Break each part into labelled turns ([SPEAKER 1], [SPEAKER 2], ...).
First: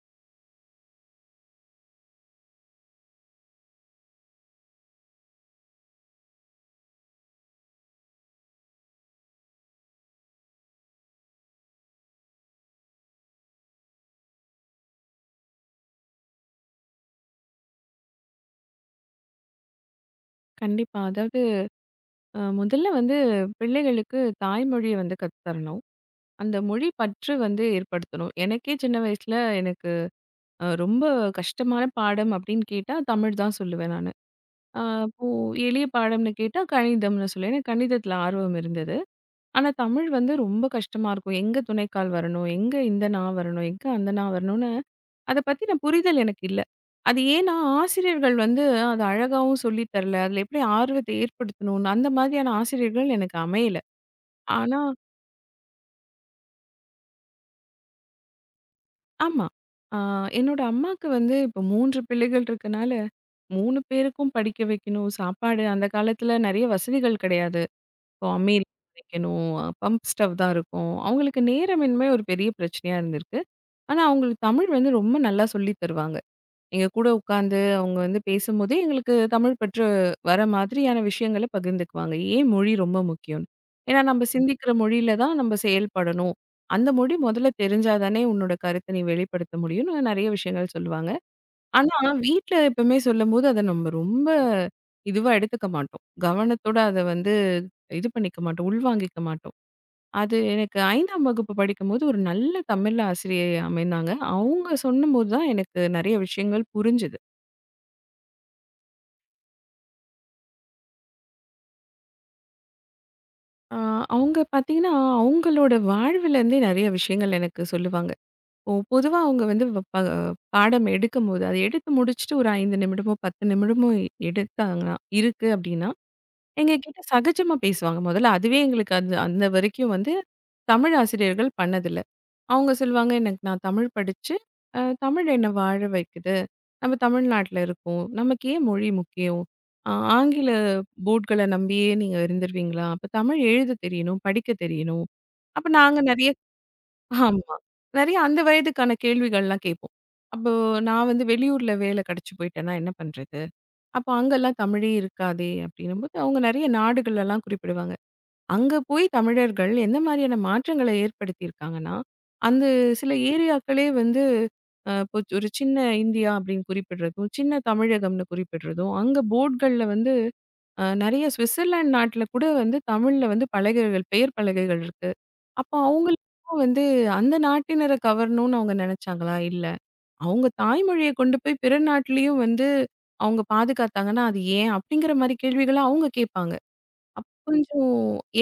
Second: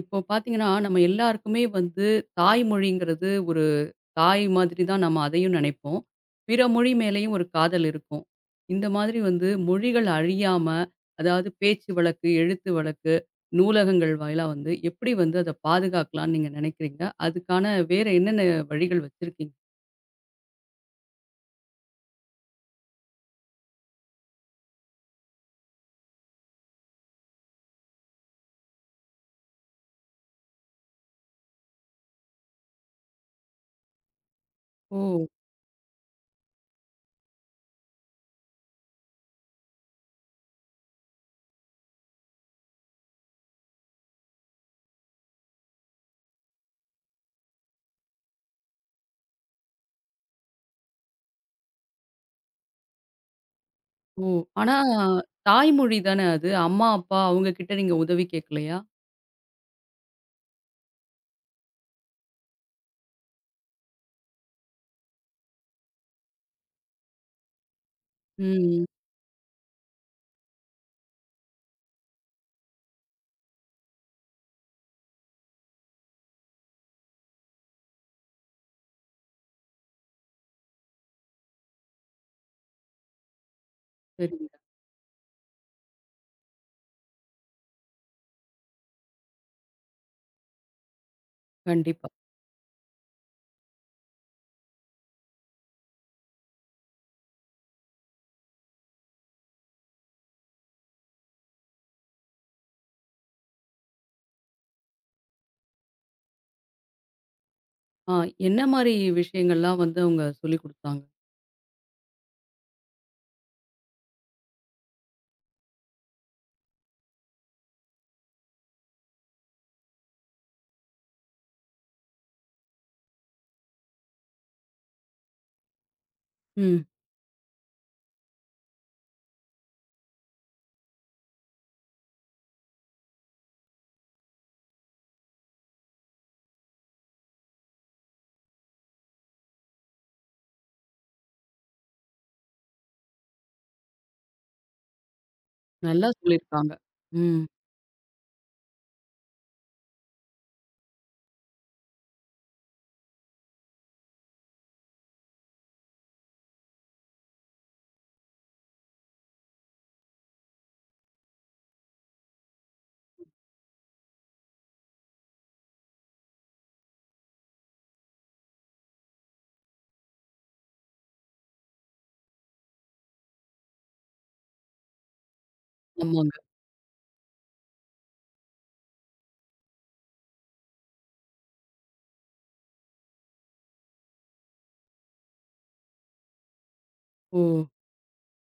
[SPEAKER 1] இப்போ பார்த்தீங்கன்னா, நம்ம எல்லாருக்குமே வந்து தாய்மொழிங்கிறது ஒரு தாய் மாதிரி தான் நம்ம அதையும் நினைப்போம். பிற மொழி மேலேயும் ஒரு காதல் இருக்கும். இந்த மாதிரி வந்து மொழிகள் அழியாம, அதாவது பேச்சு வழக்கு, எழுத்து வழக்கு, நூலகங்கள் வாயிலா வந்து எப்படி வந்து அத பாதுகாக்கலாம்னு நீங்க நினைக்கிறீங்க? அதுக்கான வேற என்னென்ன வழிகள் வச்சிருக்கீங்க?
[SPEAKER 2] கண்டிப்பா. அதாவது முதல்ல வந்து பிள்ளைகளுக்கு தாய்மொழிய வந்து கத்து தரணும். அந்த மொழி பற்று வந்து ஏற்படுத்தணும். எனக்கே சின்ன வயசுல எனக்கு ரொம்ப கஷ்டமான பாடம் அப்படின்னு கேட்டா, தமிழ் தான் சொல்லுவேன் நானு.
[SPEAKER 1] ஓ!
[SPEAKER 2] அப்போ எளிய பாடம்னு கேட்டா கணிதம்னு சொல்லுவேன். எனக்கு கணிதத்துல ஆர்வம் இருந்தது. ஆனா தமிழ் வந்து ரொம்ப கஷ்டமா இருக்கும். எங்க துணைக்கால் வரணும்? எங்க இந்த னா வரணும்? எங்க அந்த னா வரணும்னு அத பத்தின புரிதல் எனக்கு இல்ல. அது ஏன்னா ஆசிரியர்கள் வந்து அது அழகாவும் சொல்லி தரல. அதுல எப்படி ஆர்வத்த ஏற்படுத்தணும்னு அந்த மாதிரியான ஆசிரியர்கள் எனக்கு அமையல.
[SPEAKER 1] ஓ! ஆனா
[SPEAKER 2] ஆனா
[SPEAKER 1] தாய்மொழி தானே அது. அம்மா, அப்பா அவங்க கிட்ட நீங்க உதவி கேட்கலையா?
[SPEAKER 2] ஆமா. ஆ என்னோட அம்மாக்கு வந்து இப்போ 3 பிள்ளைகள் இருக்கனால 3 பேருக்கும் படிக்க வைக்கணும். சாப்பாடு அந்த காலத்துல நெறைய வசதிகள் கிடையாது. இப்போ அம்மியில
[SPEAKER 1] ம்.
[SPEAKER 2] சமைக்கணும். பம்ப் ஸ்டவ் தான் இருக்கும். அவங்களுக்கு நேரமின்மை ஒரு பெரிய பிரச்சனையா இருந்திருக்கு. ஆனா அவங்களுக்கு தமிழ் வந்து ரொம்ப நல்லா சொல்லி தருவாங்க. எங்க கூட உட்காந்து அவங்க வந்து பேசும்போதே எங்களுக்கு தமிழ் பற்று வர மாதிரியான விஷயங்கள பகிர்ந்துக்குவாங்க. ஏன் மொழி ரொம்ப முக்கியம்னு. ஏன்னா நம்ம
[SPEAKER 1] சரிங்க.
[SPEAKER 2] சிந்திக்கிற மொழியில தான் நம்ம செயல்படணும். அந்த மொழி முதல்ல தெரிஞ்சா தானே உன்னோட கருத்த நீ வெளிப்படுத்த முடியும்னு நெறைய விஷயங்கள் சொல்லுவாங்க. ஆனா
[SPEAKER 1] கண்டிப்பா.
[SPEAKER 2] வீட்ல எப்பவுமே சொல்லும்போது அத நம்ம ரொம்ப இதுவா எடுத்துக்க மாட்டோம். கவனத்தோட அத வந்து இது பண்ணிக்க மாட்டோம். உள்வாங்கிக்க மாட்டோம். அது எனக்கு 5ஆம் வகுப்பு படிக்கும்போது ஒரு நல்ல தமிழ் ஆசிரியை அமைந்தாங்க. அவங்க சொன்னபோது தான் எனக்கு நெறைய விஷயங்கள் புரிஞ்சது.
[SPEAKER 1] ஆ என்ன மாரி விஷயங்கள்லாம் வந்து அவங்க சொல்லிக் குடுத்தாங்க?
[SPEAKER 2] ஆ, அவங்க பார்த்தீங்கன்னா, அவங்களோட வாழ்விலருந்தே நெறைய விஷயங்கள் எனக்கு சொல்லுவாங்க. இப்போ பொதுவா அவங்க வந்து வ ப பாடம் எடுக்கும்போது, அத எடுத்து முடிச்சுட்டு ஒரு 5 நிமிடமோ, 10 நிமிடமோ எடுத்தாங்கன்னா இருக்கு அப்டின்னா,
[SPEAKER 1] ம்.
[SPEAKER 2] எங்ககிட்ட சகஜமா பேசுவாங்க. மொதல்ல அதுவே எங்களுக்கு அந்த அந்த வரைக்கும் வந்து தமிழ் ஆசிரியர்கள் பண்ணதில்ல. அவங்க சொல்லுவாங்க, "எனக்கு நான் தமிழ் படிச்சு, அ தமிழ் என்ன வாழ வைக்குது. நம்ம தமிழ்நாட்ல இருக்கோம். நமக்கு ஏன் மொழி முக்கியம்? ஆ ஆங்கில போர்ட்கள நம்பியே நீங்க இருந்துருவீங்களா? அப்ப தமிழ் எழுத தெரியணும், படிக்க தெரியணும்." அப்ப நாங்க
[SPEAKER 1] நல்லா
[SPEAKER 2] நெறைய
[SPEAKER 1] சொல்லியிருக்காங்க. ம்.
[SPEAKER 2] ஆமா. நெறைய அந்த வயதுக்கான கேள்விகள்லாம் கேட்போம். அப்போ நான் வந்து வெளியூர்ல வேலை கிடைச்சு போயிட்டேன்னா என்ன பண்றது? அப்ப அங்கலாம் தமிழே இருக்காதே! அப்படின்னும்போது, அவங்க நெறைய நாடுகளெல்லாம் குறிப்பிடுவாங்க. அங்க போய் தமிழர்கள் எந்த மாதிரியான மாற்றங்கள ஏற்படுத்தியிருக்காங்கன்னா, அந்த சில ஏரியாக்களே வந்து இப்போ ஒரு சின்ன இந்தியா அப்படின்னு குறிப்பிடுறதும், சின்ன தமிழகம்னு குறிப்பிடுறதும், அங்க போர்ட்கள்ல வந்து நெறைய ஸ்விட்சர்லாந்து நாட்டுல கூட வந்து தமிழ்ல வந்து பலகைகள், பெயர் பலகைகள் இருக்கு. அப்போ
[SPEAKER 1] ஆமாங்க.
[SPEAKER 2] அவங்களுக்கும் வந்து அந்த நாட்டினர கவரணும்னு அவங்க நெனைச்சாங்களா? இல்ல. அவங்க தாய்மொழிய கொண்டு போய் பிற நாட்டிலயும் வந்து அவங்க பாதுகாத்தாங்கன்னா, அது ஏன்? அப்படிங்கிற மாரி கேள்விகள அவங்க கேட்பாங்க.
[SPEAKER 1] ஓ!
[SPEAKER 2] கொஞ்சம்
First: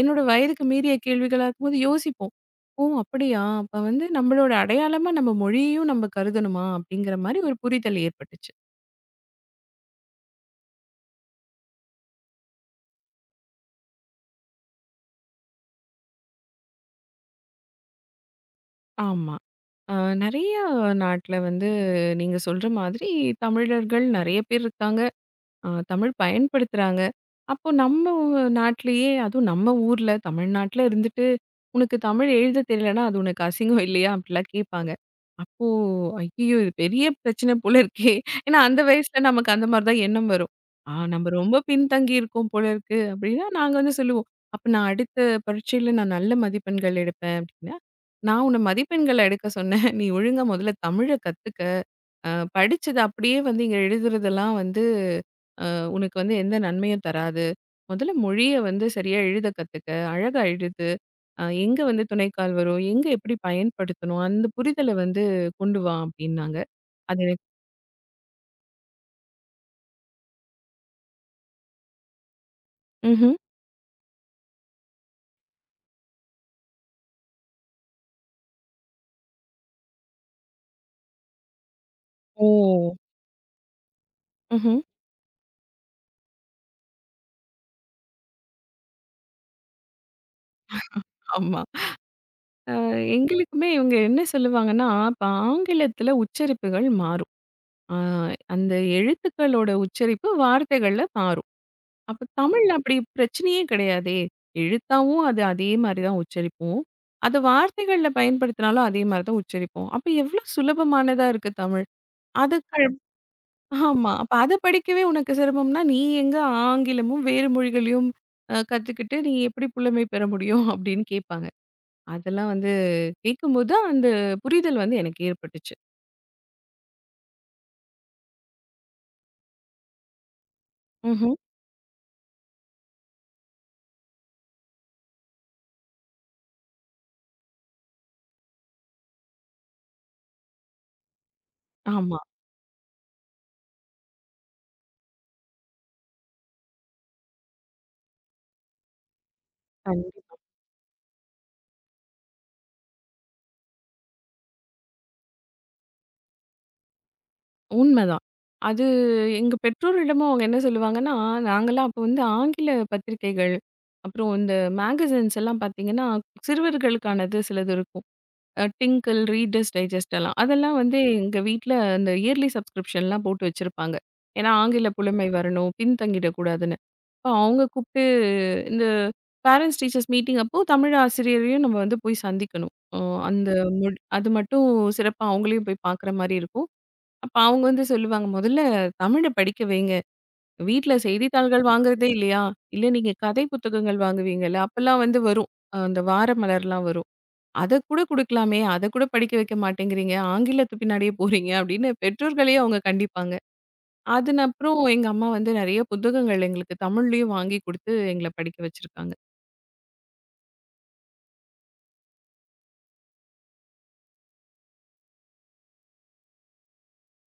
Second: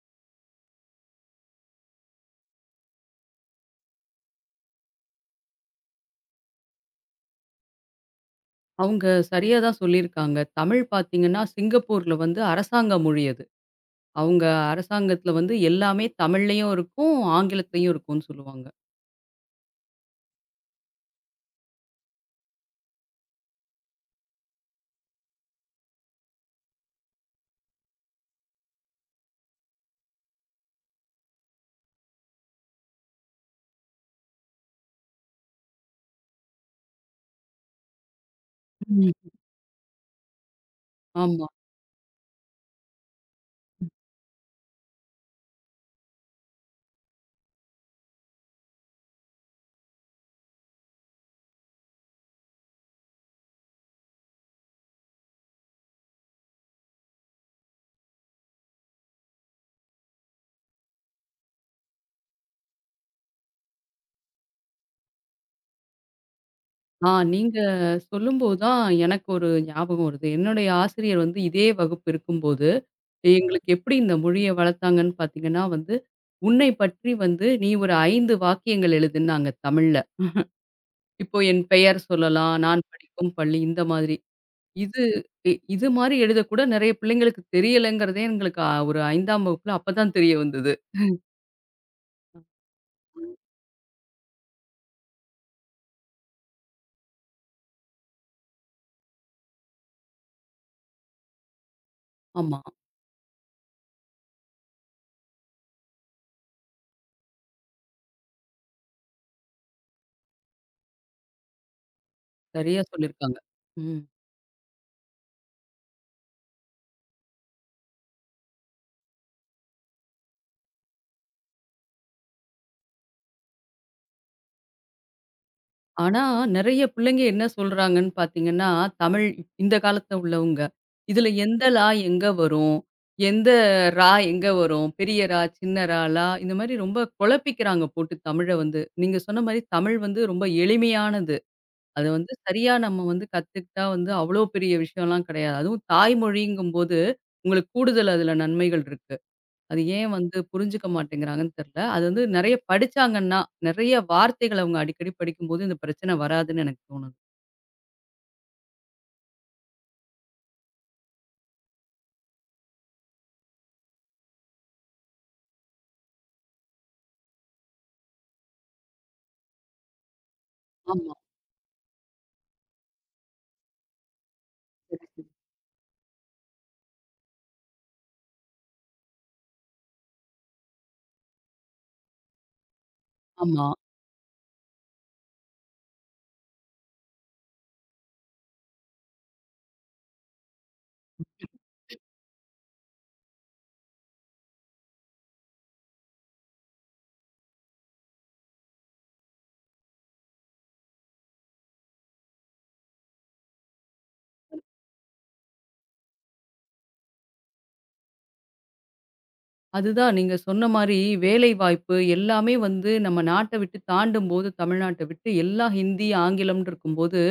[SPEAKER 2] என்னோட வயதுக்கு மீறிய கேள்விகளா இருக்கும்போது யோசிப்போம். "ஓ! அப்படியா? அப்ப வந்து நம்மளோட அடையாளமா நம்ம மொழியையும் நம்ம கருதணுமா?" அப்படிங்கிற மாரி ஒரு புரிதல் ஏற்பட்டுச்சு.
[SPEAKER 1] அவங்க சரியா தான் சொல்லியிருக்காங்க. தமிழ் பார்த்தீங்கன்னா, சிங்கப்பூர்ல வந்து அரசாங்க மொழி அது. அவங்க அரசாங்கத்துல வந்து எல்லாமே தமிழ்லயும் இருக்கும், ஆங்கிலத்திலயும் இருக்கும்னு சொல்லுவாங்க.
[SPEAKER 2] ஆமா. அ நெறைய நாட்ல வந்து நீங்க சொல்ற மாதிரி தமிழர்கள் நெறைய பேர் இருக்காங்க. தமிழ் பயன்படுத்துறாங்க. அப்போ நம்ம நாட்டிலேயே அதுவும் நம்ம ஊர்ல தமிழ்நாட்டுல இருந்துட்டு, "உனக்கு தமிழ் எழுத தெரியலன்னா, அது உனக்கு அசிங்கம் இல்லையா?" அப்படிலாம் கேட்பாங்க. அப்போ ஐயய்யோ! இது பெரிய பிரச்சனை போல இருக்கே! ஏன்னா அந்த வயசுல
[SPEAKER 1] ம்.
[SPEAKER 2] நமக்கு அந்த மாரி தான் எண்ணம் வரும். நம்ம
[SPEAKER 1] ஆமா.
[SPEAKER 2] ரொம்ப பின்தங்கி இருக்கோம் போல இருக்கு அப்படின்னா, நாங்க வந்து சொல்லுவோம். அப்ப நான் அடுத்த பரீட்சையில நான் நல்ல மதிப்பெண்கள் எடுப்பேன் அப்படின்னா, "நான் உன்ன மதிப்பெண்கள் எடுக்க சொன்னேன். நீ ஒழுங்கா முதல்ல தமிழ கத்துக்க." அ படிச்சது அப்படியே வந்து இங்க எழுதுறதெல்லாம் வந்து அ உனக்கு வந்து எந்த நன்மையும் தராது. முதல்ல மொழிய வந்து சரியா எழுத கத்துக்க. அழகா எழுது. எங்க வந்து துணைக்கால் வரும்? எங்க எப்படி பயன்படுத்தணும்? அந்த புரிதல வந்து கொண்டு வா அப்படின்னாங்க.
[SPEAKER 1] ஆ
[SPEAKER 2] அது எனக்கு
[SPEAKER 1] நீங்க சொல்லும்போது தான் எனக்கு ஒரு ஞாபகம் வருது. என்னுடைய ஆசிரியர் வந்து இதே வகுப்பு இருக்கும்போது,
[SPEAKER 2] ம்ஹ்ம்.
[SPEAKER 1] எங்களுக்கு எப்படி இந்த மொழிய வளர்த்தாங்கன்னு பார்த்தீங்கன்னா வந்து, "உன்னை பற்றி வந்து நீ ஒரு 5 வாக்கியங்கள் எழுதுனாங்க தமிழ்ல." இப்போ என் பெயர்
[SPEAKER 2] ஓ!
[SPEAKER 1] சொல்லலாம், நான் படிக்கும் பள்ளி இந்த மாதிரி.
[SPEAKER 2] ம்ஹ்ம்.
[SPEAKER 1] இது இது மாரி எழுதக்கூட நெறைய பிள்ளைங்களுக்கு தெரியலங்கிறதே எங்களுக்கு ஒரு 5ஆம் வகுப்புல அப்ப தான் தெரிய வந்தது.
[SPEAKER 2] ஆமா. அ எங்களுக்குமே இவங்க என்ன சொல்லுவாங்கன்னா, இப்ப ஆங்கிலத்துல உச்சரிப்புகள் மாறும். அ அந்த எழுத்துக்களோட உச்சரிப்பு வார்த்தைகள்ல மாறும். அப்ப
[SPEAKER 1] ஆமா.
[SPEAKER 2] தமிழ்ல அப்படி பிரச்சனையே கிடையாதே! எழுத்தாவும் அது அதே மாரி தான் உச்சரிப்போம். அத வார்த்தைகள்ல பயன்படுத்தினாலும் அதே மாரி தான் உச்சரிப்போம். அப்ப எவ்ளோ சுலபமானதா இருக்கு தமிழ். அது
[SPEAKER 1] சரியா
[SPEAKER 2] கள்
[SPEAKER 1] சொல்லியிருக்காங்க. ம்.
[SPEAKER 2] ஆமா. அப்ப அத படிக்கவே உனக்கு சிரமம்னா, நீ எங்க ஆங்கிலமும் வேறு மொழிகளையும் கத்துக்கிட்டு நீ எப்படி புலமை பெற முடியும்? அப்படின்னு கேட்பாங்க. அதெல்லாம் வந்து கேட்கும்போது அந்த புரிதல் வந்து எனக்கு ஏற்பட்டுச்சு.
[SPEAKER 1] ஆனா, நெறைய பிள்ளைங்க என்ன சொல்றாங்கன்னு பார்த்தீங்கன்னா, தமிழ் இந்த காலத்துல உள்ளவங்க. இதுல
[SPEAKER 2] ம்ஹ்ம்.
[SPEAKER 1] எந்த லா எங்க வரும்? எந்த ரா எங்க வரும்? பெரிய ரா, சின்ன ரா, லா இந்த மாரி ரொம்ப குழப்பிக்கிறாங்க போட்டு தமிழ வந்து. நீங்க சொன்ன மாரி தமிழ் வந்து ரொம்ப எளிமையானது. அத
[SPEAKER 2] ஆமா.
[SPEAKER 1] வந்து சரியா நம்ம வந்து கத்துக்கிட்டா வந்து அவ்ளோ பெரிய விஷயம்லாம் கிடையாது. அதுவும் தாய்மொழிங்கும்போது உங்களுக்கு கூடுதல் அதுல நன்மைகள் இருக்கு. அது
[SPEAKER 2] கண்
[SPEAKER 1] ஏன் வந்து புரிஞ்சுக்க மாட்டேங்கிறாங்கன்னு தெரியல. அது வந்து நெறைய படிச்சாங்கன்னா, நெறைய வார்த்தைகள் அவங்க அடிக்கடி படிக்கும்போது இந்த பிரச்சனை வராதுன்னு எனக்கு தோணுது.
[SPEAKER 2] உண்மதான். அது எங்க பெற்றோரிடமும் அவங்க என்ன சொல்லுவாங்கன்னா, நாங்கலாம் அப்போ வந்து ஆங்கில பத்திரிக்கைகள், அப்புறம் இந்த மேகசின்ஸ் எல்லாம் பார்த்தீங்கன்னா, சிறுவர்களுக்கானது சிலது இருக்கும். டிங்கிள், ரீடர்ஸ் டைஜெஸ்ட் எல்லாம். அதெல்லாம் வந்து
[SPEAKER 1] ஆமா.
[SPEAKER 2] எங்க வீட்ல அந்த இயர்லி சப்ஸ்கிரிப்ஷன்லாம் போட்டு வச்சிருப்பாங்க. ஏன்னா, ஆங்கில
[SPEAKER 1] சரி, சரி.
[SPEAKER 2] புலமை வரணும், பின்தங்கிடக்கூடாதுன்னு. அப்ப அவங்க கூப்ட்டு இந்த பேரன்ட்ஸ் டீச்சர்ஸ் மீட்டிங் அப்போ தமிழ் ஆசிரியரையும் நம்ம வந்து போய் சந்திக்கணும். அந்த
[SPEAKER 1] ஆமா.
[SPEAKER 2] மொழி அது மட்டும் சிறப்பா அவங்களையும் போய் பார்க்குற மாரி இருக்கும். அப்ப அவங்க வந்து சொல்லுவாங்க, "முதல்ல தமிழ படிக்க வைங்க. வீட்ல செய்தித்தாள்கள் வாங்குறதே இல்லையா? இல்ல நீங்க கதை புத்தகங்கள் வாங்குவீங்கல்ல, அப்பலாம் வந்து வரும். அந்த வார மலர்லாம் வரும். அத கூட குடுக்கலாமே! அத கூட படிக்க வைக்க மாட்டேங்கிறீங்க. ஆங்கிலத்து பின்னாடியே போறீங்க." அப்படின்னு பெற்றோர்களையே அவங்க கண்டிப்பாங்க. அதன் அப்புறம் எங்க அம்மா வந்து நெறைய புத்தகங்கள் எங்களுக்கு தமிழ்லயும் வாங்கி குடுத்து எங்கள படிக்க வச்சிருக்காங்க.
[SPEAKER 1] அதுதான் நீங்க சொன்ன மாரி வேலைவாய்ப்பு எல்லாமே வந்து நம்ம நாட்ட விட்டு தாண்டும்போது, தமிழ்நாட்ட விட்டு எல்லாம் ஹிந்தி, ஆங்கிலம்ன்னு இருக்கும்போது,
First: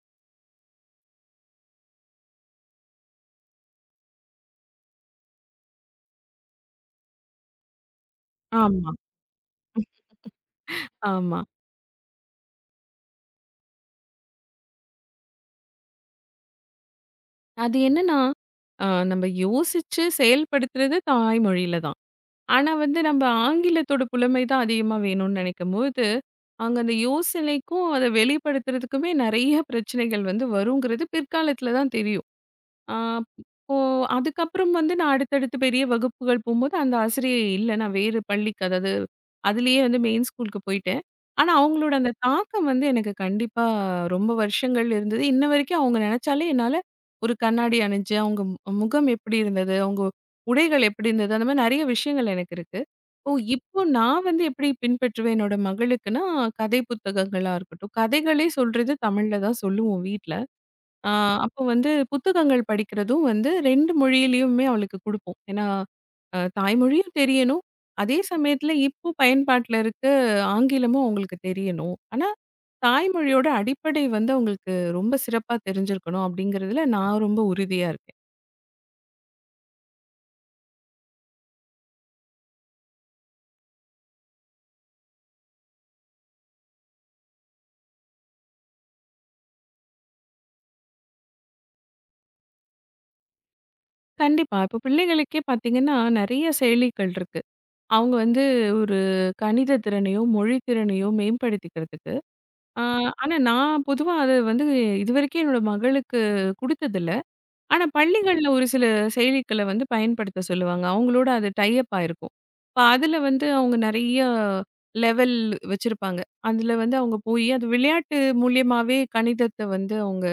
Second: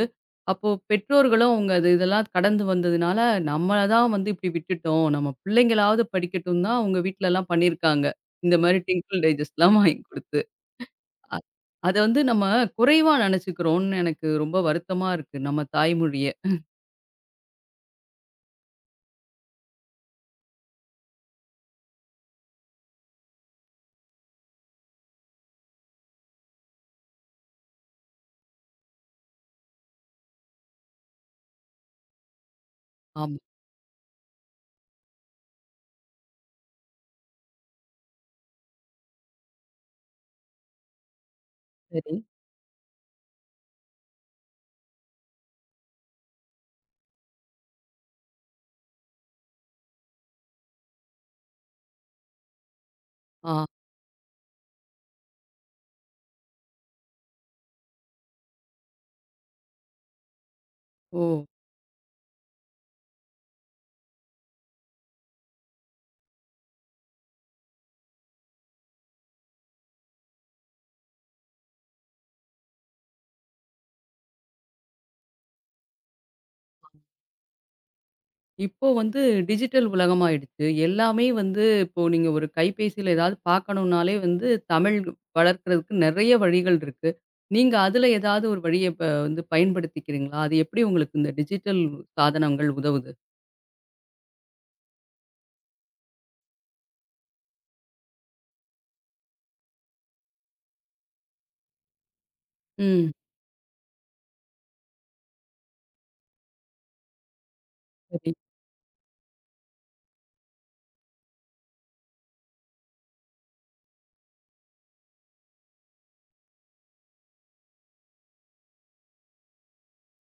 [SPEAKER 1] அப்போ பெற்றோர்களும் அவங்க அது இதெல்லாம் கடந்து வந்ததுனால, நம்மள தான் வந்து இப்படி விட்டுட்டோம். நம்ம பிள்ளைங்களாவது படிக்கட்டும்னு தான் அவங்க வீட்லலாம் பண்ணியிருக்காங்க. இந்த மாரி
[SPEAKER 2] ஆமா,
[SPEAKER 1] டிங்கிள் டைஜஸ்ட்லாம் வாங்கி குடுத்து. அ
[SPEAKER 2] ஆமா.
[SPEAKER 1] அத வந்து நம்ம குறைவா நெனச்சுக்கிறோம்னு எனக்கு ரொம்ப வருத்தமா இருக்கு. நம்ம தாய்மொழிய.
[SPEAKER 2] அது என்னன்னா, அ நம்ம யோசிச்சு செயல்படுத்துறது தாய்மொழியில தான். ஆனா வந்து நம்ம ஆங்கிலத்தோட புலமை தான் அதிகமா வேணும்னு நினைக்கும்போது, அங்க அந்த யோசனைக்கும், அத வெளிப்படுத்துறதுக்குமே நெறைய பிரச்சனைகள் வந்து வருங்கிறது பிற்காலத்துல தான் தெரியும். ஆ,
[SPEAKER 1] ஆமா.
[SPEAKER 2] இப்போ அதுக்கப்புறம் வந்து நான் அடுத்தடுத்து பெரிய வகுப்புகள் போம்போது, அந்த ஆசிரியை இல்ல. நான் வேறு பள்ளிக்கு அதாவது அதிலேயே வந்து மெயின் ஸ்கூலுக்கு போயிட்டேன். ஆனா, அவங்களோட அந்த
[SPEAKER 1] சரி.
[SPEAKER 2] தாக்கம் வந்து எனக்கு கண்டிப்பா ரொம்ப வருஷங்கள் இருந்தது. இன்ன வரைக்கும் அவங்க நெனச்சாலே என்னால ஒரு கண்ணாடி அணிஞ்சு, அவங்க முகம் எப்படி இருந்தது, அவங்க உடைகள் எப்படி இருந்தது, அந்த மாரி நெறைய விஷயங்கள் எனக்கு இருக்கு. ஓ!
[SPEAKER 1] ஆ.
[SPEAKER 2] இப்போ நான் வந்து எப்படி பின்பற்றுவேன் என்னோட மகளுக்குன்னா, கதை புத்தகங்களா இருக்கட்டும், கதைகளே சொல்றது தமிழ்ல தான் சொல்லுவோம் வீட்ல. ஆ
[SPEAKER 1] ஓ!
[SPEAKER 2] அப்போ வந்து புத்தகங்கள் படிக்கிறதும் வந்து 2 மொழியிலயுமே அவளுக்கு குடுப்போம். ஏன்னா, தாய்மொழியும் தெரியணும். அதே சமயத்துல இப்போ பயன்பாட்டுல இருக்க ஆங்கிலமும் அவங்களுக்கு தெரியணும். ஆனா, தாய்மொழியோட அடிப்படை வந்து அவங்களுக்கு ரொம்ப சிறப்பா தெரிஞ்சிருக்கணும் அப்படிங்கிறதுல நான் ரொம்ப உறுதியா இருக்கேன்.
[SPEAKER 1] இப்போ வந்து டிஜிட்டல் உலகமாயிடுச்சு. எல்லாமே வந்து இப்போ நீங்க ஒரு கைபேசியில ஏதாவது பார்க்கணும்னாலே வந்து தமிழ் வளர்க்கறதுக்கு நெறைய வழிகள் இருக்கு. நீங்க அதுல ஏதாவது ஒரு வழிய வந்து பயன்படுத்திக்கிறீங்களா? அது எப்படி உங்களுக்கு இந்த டிஜிட்டல் சாதனங்கள் உதவுது?
[SPEAKER 2] கண்டிப்பா. இப்போ பிள்ளைகளுக்கே பார்த்தீங்கன்னா, நெறைய செயலிகள் இருக்கு. அவங்க வந்து ஒரு கணித திறனையோ, மொழி திறனையோ மேம்படுத்திக்கிறதுக்கு. ஆ
[SPEAKER 1] ம்.
[SPEAKER 2] ஆனா நான் பொதுவா அது வந்து இதுவரைக்கும் என்னோட மகளுக்கு குடுத்ததில்ல. ஆனா
[SPEAKER 1] சரி.
[SPEAKER 2] பள்ளிகள்ல ஒரு சில செயலிகள வந்து பயன்படுத்த சொல்லுவாங்க. அவங்களோட அது டை அப் ஆயிருக்கும். இப்ப அதுல வந்து அவங்க நெறைய லெவல் வச்சிருப்பாங்க. அதுல வந்து அவங்க போயி அது விளையாட்டு மூலியமாவே கணிதத்த வந்து அவங்க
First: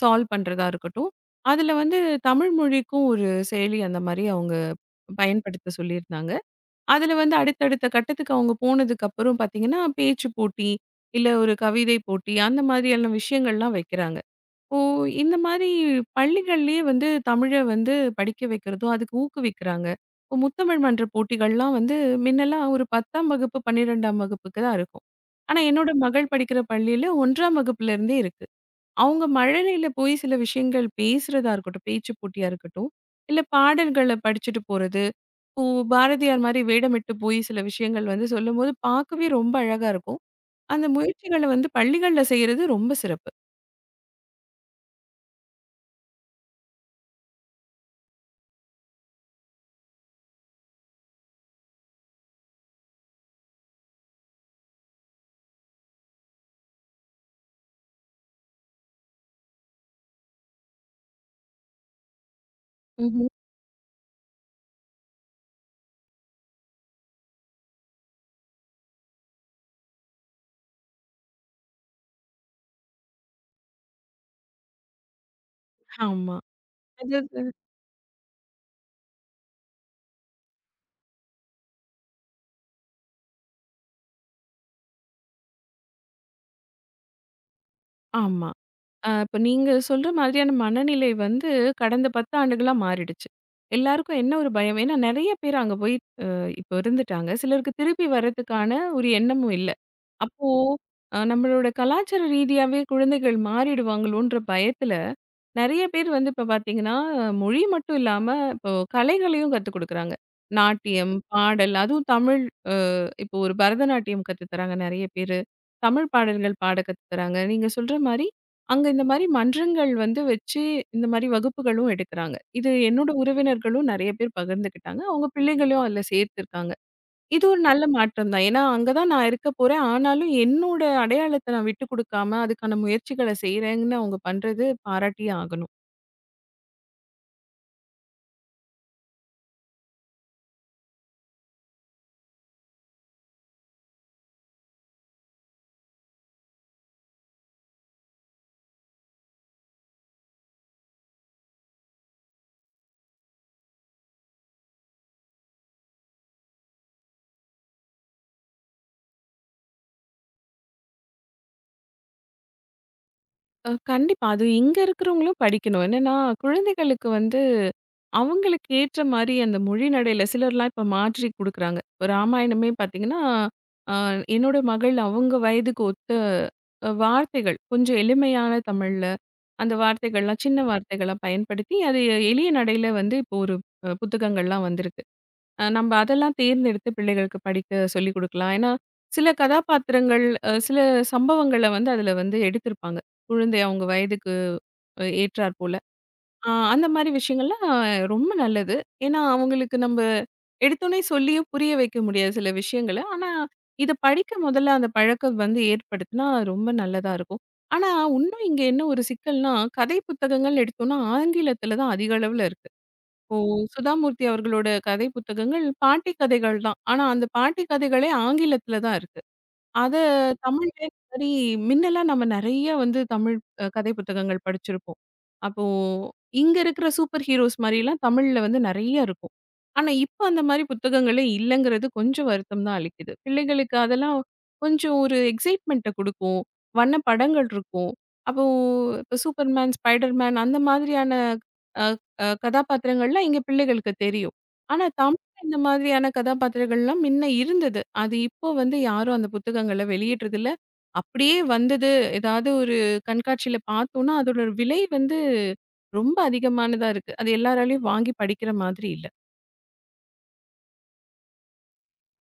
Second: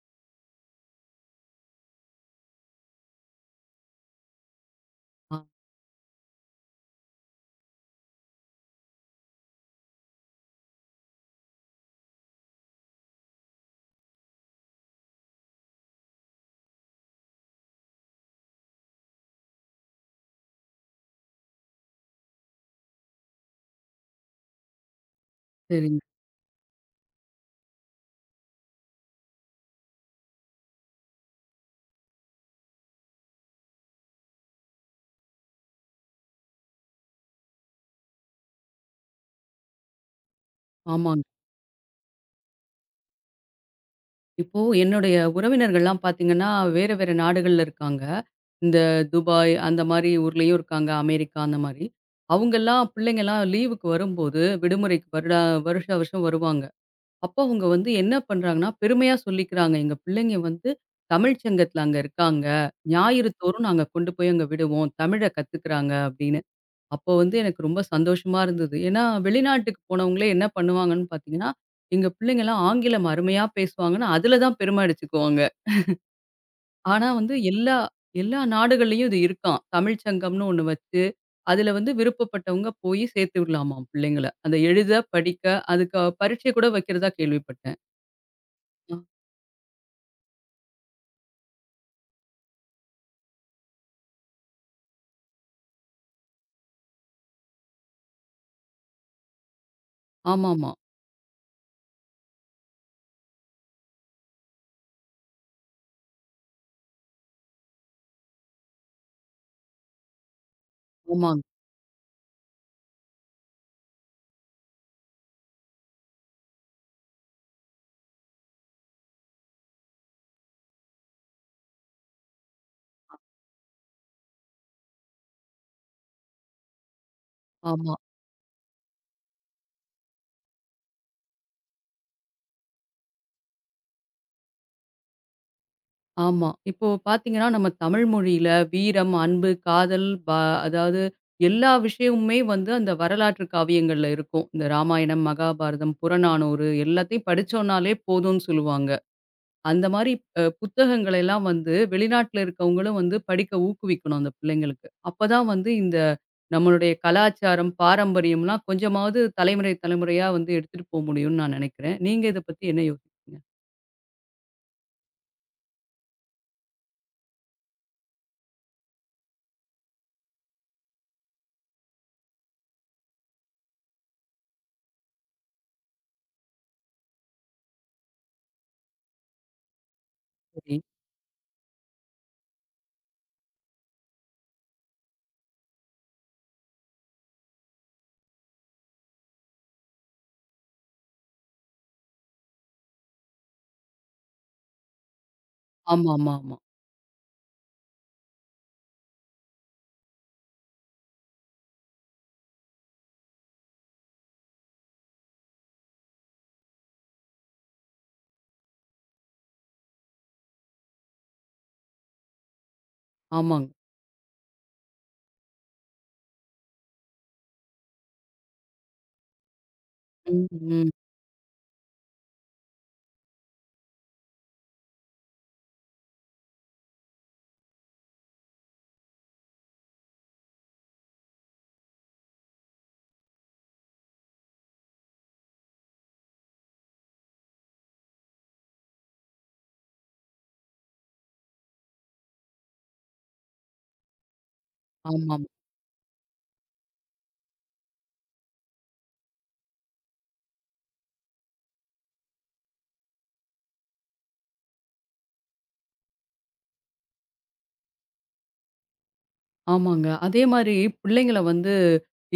[SPEAKER 2] சால்வ் பண்றதா இருக்கட்டும். அதுல வந்து தமிழ் மொழிக்கும் ஒரு செயலி அந்த மாரி அவங்க
[SPEAKER 1] ஆ
[SPEAKER 2] பயன்படுத்த சொல்லியிருந்தாங்க. அதுல வந்து அடுத்தடுத்த கட்டத்துக்கு அவங்க போனதுக்கு அப்புறம் பார்த்தீங்கன்னா, பேச்சு போட்டி, இல்ல ஒரு கவிதை போட்டி அந்த மாதிரியான விஷயங்கள்லாம் வைக்கிறாங்க. இப்போ இந்த மாதிரி பள்ளிகள்லயே வந்து தமிழை வந்து படிக்க வைக்கிறதும் அதுக்கு ஊக்குவிக்கிறாங்க. இப்போ முத்தமிழ் மன்ற போட்டிகள்லாம் வந்து முன்னெல்லாம் ஒரு 10ஆம் வகுப்பு, 12ஆம் வகுப்புக்கு தான் இருக்கும். ஆனா என்னோட
[SPEAKER 1] சரிங்க.
[SPEAKER 2] மகள் படிக்கிற பள்ளியில 1ஆம் வகுப்புல இருந்தே இருக்கு. அவங்க மழலையில போய் சில விஷயங்கள் பேசுறதா இருக்கட்டும், பேச்சு போட்டியா இருக்கட்டும், இல்ல பாடல்கள படிச்சுட்டு போறது. இப்போ பாரதியார் மாதிரி வேடமிட்டு போய் சில விஷயங்கள் வந்து சொல்லும்போது பார்க்கவே ரொம்ப அழகா இருக்கும். அந்த
[SPEAKER 1] ஆமாங்க.
[SPEAKER 2] முயற்சிகள வந்து பள்ளிகள்ல செய்றது ரொம்ப சிறப்பு.
[SPEAKER 1] இப்போ என்னுடைய உறவினர்கள்லாம் பார்த்தீங்கன்னா, வேற வேற நாடுகள்ல இருக்காங்க. இந்த துபாய் அந்த மாரி ஊர்லயும் இருக்காங்க. அமெரிக்கா அந்த மாரி. அவங்கலாம் பிள்ளைங்கலாம் லீவுக்கு வரும்போது, விடுமுறைக்கு வருஷா வருஷம் வருவாங்க. அப்போ அவங்க வந்து என்ன பண்றாங்கன்னா, பெருமையா சொல்லிக்கிறாங்க. எங்க பிள்ளைங்க வந்து தமிழ்ச்சங்கத்துல அங்க இருக்காங்க.
[SPEAKER 2] ம்ஹ்ம்.
[SPEAKER 1] ஞாயிறு தோறும் நாங்க கொண்டு போய் அங்க விடுவோம். தமிழ கத்துக்கிறாங்க அப்படின்னு. அப்போ வந்து எனக்கு ரொம்ப சந்தோஷமா இருந்தது. ஏன்னா, வெளிநாட்டுக்கு போனவங்களே என்ன பண்ணுவாங்கன்னு பார்த்தீங்கன்னா, எங்க பிள்ளைங்கலாம் ஆங்கிலம் அருமையா பேசுவாங்கன்னு அதில தான் பெருமை அடிச்சுக்குவாங்க.
[SPEAKER 2] ஆமா.
[SPEAKER 1] ஆனா
[SPEAKER 2] அது
[SPEAKER 1] வந்து எல்லா எல்லா நாடுகள்லயும் இது இருக்காம். தமிழ்ச் சங்கம்னு ஒண்ணு வச்சு, அதில வந்து விருப்பப்பட்டவங்க போய் சேர்த்து விடலாமாம் பிள்ளைங்கள. அந்த எழுத, படிக்க, அதுக்கு பரீட்சை கூட வைக்கிறதா கேள்விப்பட்டேன்.
[SPEAKER 2] ஆமா.
[SPEAKER 1] ஆ,
[SPEAKER 2] இப்ப நீங்க சொல்ற மாதிரியான மனநிலை வந்து கடந்த 10 ஆண்டுகளா மாறிடுச்சு. எல்லாருக்கும் என்ன ஒரு பயம், ஏன்னா நெறைய பேர் அங்க போய் அ இப்ப இருந்துட்டாங்க. சிலருக்கு திருப்பி வர்றதுக்கான ஒரு எண்ணமும் இல்ல. அப்போ
[SPEAKER 1] ஆமாமா.
[SPEAKER 2] நம்மளோட கலாச்சார ரீதியாவே குழந்தைகள் மாறிடுவாங்களோன்ற பயத்துல, நெறைய பேர் வந்து இப்ப பாத்தீங்கன்னா, மொழி மட்டும் இல்லாம இப்போ கலைகளையும் கத்துக் குடுக்குறாங்க. நாட்டியம்,
[SPEAKER 1] ஆமாங்க.
[SPEAKER 2] பாடல் அதுவும் தமிழ் அ இப்போ ஒரு பரதநாட்டியம் கத்து தராங்க நெறைய பேரு. தமிழ் பாடல்கள் பாட கத்து தராங்க. நீங்க சொல்ற மாரி, அங்க இந்த மாரி மன்றங்கள் வந்து வச்சு, இந்த மாரி வகுப்புகளும் எடுக்குறாங்க. இது என்னோட உறவினர்களும் நெறைய பேர் பகிர்ந்துக்கிட்டாங்க. அவங்க பிள்ளைகளையும் அதுல சேர்த்துருக்காங்க. இது ஒரு நல்ல
[SPEAKER 1] ஆமா.
[SPEAKER 2] மாற்றம் தான். ஏன்னா, அங்க தான் நான் இருக்க போறேன். ஆனாலும் என்னோட அடையாளத்த நான் விட்டுக் குடுக்காம, அதுக்கான முயற்சிகள செய்றேன்னு அவங்க பண்றது பாராட்டியே ஆகணும்.
[SPEAKER 1] ஆமா. இப்போ பார்த்தீங்கன்னா, நம்ம தமிழ் மொழியில வீரம், அன்பு, காதல் அதாவது எல்லா விஷயமுமே வந்து அந்த வரலாற்று காவியங்கள்ல இருக்கும். இந்த ராமாயணம், மகாபாரதம், புறநானூறு எல்லாத்தையும் படிச்சோம்னாலே போதும்னு சொல்லுவாங்க. அந்த மாரி புத்தகங்களை எல்லாம் வந்து வெளிநாட்ல இருக்கவங்களும் வந்து படிக்க ஊக்குவிக்கணும் அந்த பிள்ளைங்களுக்கு. அப்பதான் வந்து இந்த நம்மளுடைய கலாச்சாரம், பாரம்பரியம்லாம் கொஞ்சமாவது தலைமுறை, தலைமுறையா வந்து எடுத்துட்டு போ முடியும்னு நான் நெனைக்கிறேன். நீங்க இத பத்தி என்ன யோசிக்கிறீங்க?
[SPEAKER 2] கண்டிப்பா. அது இங்க இருக்கிறவங்களும் படிக்கணும். என்னன்னா, குழந்தைகளுக்கு வந்து அவங்களுக்கு ஏற்ற மாரி அந்த மொழி நடையில சிலர்லாம் இப்ப மாற்றி குடுக்குறாங்க. இப்ப ராமாயணமே பார்த்தீங்கன்னா, அ என்னோட மகள் அவங்க வயதுக்கு ஒத்த வார்த்தைகள் கொஞ்சம் எளிமையான தமிழ்ல, அந்த வார்த்தைகள்லாம் சின்ன
[SPEAKER 1] சரி.
[SPEAKER 2] வார்த்தைகளா பயன்படுத்தி, அது எளிய நடையில வந்து இப்போ ஒரு புத்தகங்கள்லாம் வந்திருக்கு. நம்ம அதெல்லாம் தேர்ந்தெடுத்து பிள்ளைகளுக்கு படிக்க சொல்லிக் குடுக்கலாம். ஏன்னா, சில கதாபாத்திரங்கள், சில சம்பவங்கள வந்து அதுல வந்து எடுத்திருப்பாங்க. குழந்தை அவங்க வயதுக்கு ஏற்றார் போல.
[SPEAKER 1] ஆமாமாமா.
[SPEAKER 2] அந்த மாரி விஷயங்கள்லாம் ரொம்ப நல்லது. ஏன்னா, அவங்களுக்கு நம்ப எடுத்தோனே சொல்லியும் புரிய வைக்க முடியாது சில விஷயங்கள. ஆனா, இத படிக்க முதல்ல அந்த பழக்கம் வந்து ஏற்படுத்துனா ரொம்ப நல்லதா இருக்கும். ஆனா, உன்னும் இங்க என்ன ஒரு சிக்கல்னா, கதை புத்தகங்கள் எடுத்தோம்னா ஆங்கிலத்தில தான் அதிக அளவுல இருக்கு. ஓ!
[SPEAKER 1] ஆமாங்க.
[SPEAKER 2] சுதாமூர்த்தி அவர்களோட கதை புத்தகங்கள் பாட்டி கதைகள் தான். ஆனா அந்த பாட்டி கதைகளே ஆங்கிலத்தில தான் இருக்கு. அது
[SPEAKER 1] ம்,
[SPEAKER 2] தமிழ்ல
[SPEAKER 1] ம்.
[SPEAKER 2] இந்த மாரி மின்னலாம் நம்ம நெறைய வந்து தமிழ் கதை புத்தகங்கள் படிச்சிருப்போம். அப்போ இங்க இருக்கிற சூப்பர் ஹீரோஸ் மாரிலாம் தமிழ்ல வந்து நெறைய இருக்கும். ஆனா, இப்ப அந்த மாரி புத்தகங்களே இல்லங்கிறது கொஞ்சம் வருத்தம் தான் அளிக்குது. பிள்ளைகளுக்கு அதெல்லாம் கொஞ்சம் ஒரு எக்ஸைட்மெண்ட்ட குடுக்கும். வண்ண படங்கள் இருக்கும். அப்போ இப்ப சூப்பர்மேன், ஸ்பைடர்மேன் அந்த மாதிரியான அ அ கதாபாத்திரங்கள்லாம் இங்க பிள்ளைகளுக்கு தெரியும். ஆனா, தமிழ்
[SPEAKER 1] ஆமாம்.
[SPEAKER 2] இந்த மாதிரியான கதாபாத்திரங்கள்லாம் முன்ன இருந்தது. அது இப்போ வந்து யாரும் அந்த புத்தகங்கள வெளியிடுறதில்ல. அப்படியே வந்தது ஏதாவது ஒரு கண்காட்சியில பார்த்தோம்னா, அதோட ஒரு விலை வந்து ரொம்ப அதிகமானதா இருக்கு. அது எல்லாராலயும் வாங்கி படிக்கிற மாதிரி இல்ல.
[SPEAKER 1] ஆமாங்க. அதே மாரி பிள்ளைங்கள வந்து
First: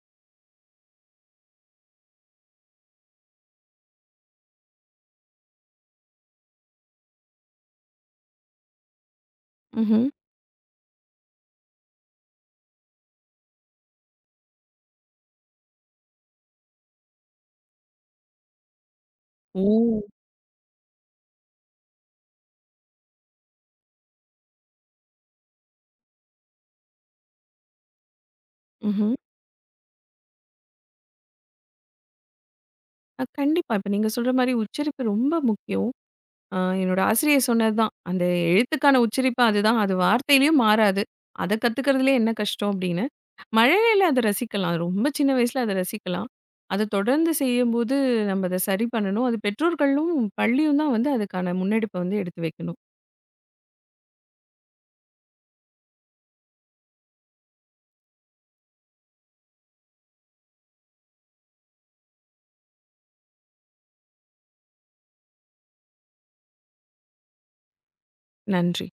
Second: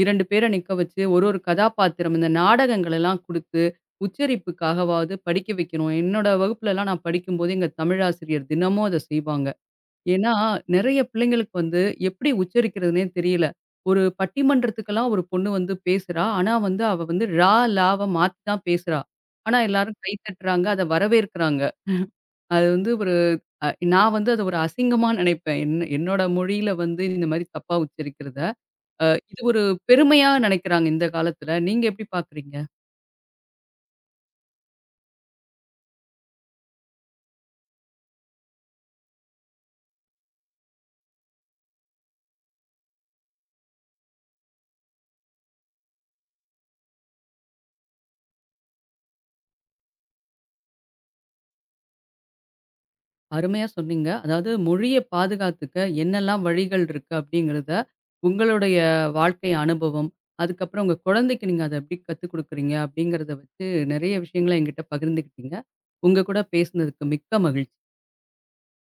[SPEAKER 1] 2 பேர நிக்க வச்சு, ஒரு ஒரு கதாபாத்திரம் இந்த நாடகங்களெல்லாம் குடுத்து, உச்சரிப்புக்காகவாவது படிக்க வைக்கணும். என்னோட வகுப்புலலாம் நான் படிக்கும்போது, எங்க தமிழாசிரியர் தினமும் அத செய்வாங்க.
[SPEAKER 2] ம்ஹ்ம்.
[SPEAKER 1] ஏன்னா, நெறைய பிள்ளைங்களுக்கு வந்து எப்படி உச்சரிக்கிறதுன்னே தெரியல. ஒரு பட்டிமன்றத்துக்கெல்லாம் ஒரு பொண்ணு வந்து பேசுறா. ஆனா வந்து அவ வந்து ழ, லாவ மாத்தி தான் பேசுறா. ஆனா எல்லாரும்
[SPEAKER 2] ஓ!
[SPEAKER 1] கை தட்டுறாங்க. அத வரவேற்கிறாங்க. அது வந்து ஒரு அ நான் வந்து அத ஒரு அசிங்கமா நினைப்பேன். என்னோட மொழியில வந்து இந்த மாரி தப்பா உச்சரிக்கிறத. அ
[SPEAKER 2] ம்ஹ்ம்.
[SPEAKER 1] இது ஒரு பெருமையா நினைக்கிறாங்க இந்த காலத்துல. நீங்க எப்படி பார்க்குறீங்க?
[SPEAKER 2] கண்டிப்பா. இப்ப நீங்க சொல்ற மாரி உச்சரிப்பு ரொம்ப முக்கியம். என்னோட ஆசிரியர் சொன்னது தான். அந்த எழுத்துக்கான உச்சரிப்பு அதுதான். அது வார்த்தையிலயும் மாறாது. அத கத்துக்கிறதுலயே என்ன கஷ்டம் அப்படின்னு. மழலையில அத ரசிக்கலாம். ரொம்ப சின்ன வயசுல அத ரசிக்கலாம். அத தொடர்ந்து செய்யும்போது நம்ம அத சரி பண்ணணும். அது பெற்றோர்களும், பள்ளியும் தான் வந்து அதுக்கான முன்னெடுப்ப வந்து எடுத்து வைக்கணும்.
[SPEAKER 1] அருமையா சொன்னீங்க. அதாவது மொழிய பாதுகாத்துக்க என்னெல்லாம் வழிகள் இருக்கு அப்படிங்கிறத, உங்களுடைய வாழ்க்கை அனுபவம், அதுக்கப்புறம் உங்க குழந்தைக்கு நீங்க அத எப்படி கத்துக் குடுக்குறீங்க அப்படிங்கிறத வச்சு நெறைய விஷயங்கள என்கிட்ட பகிர்ந்துக்கிட்டீங்க. உங்க கூட பேசுனதுக்கு மிக்க மகிழ்ச்சி.
[SPEAKER 2] நன்றி.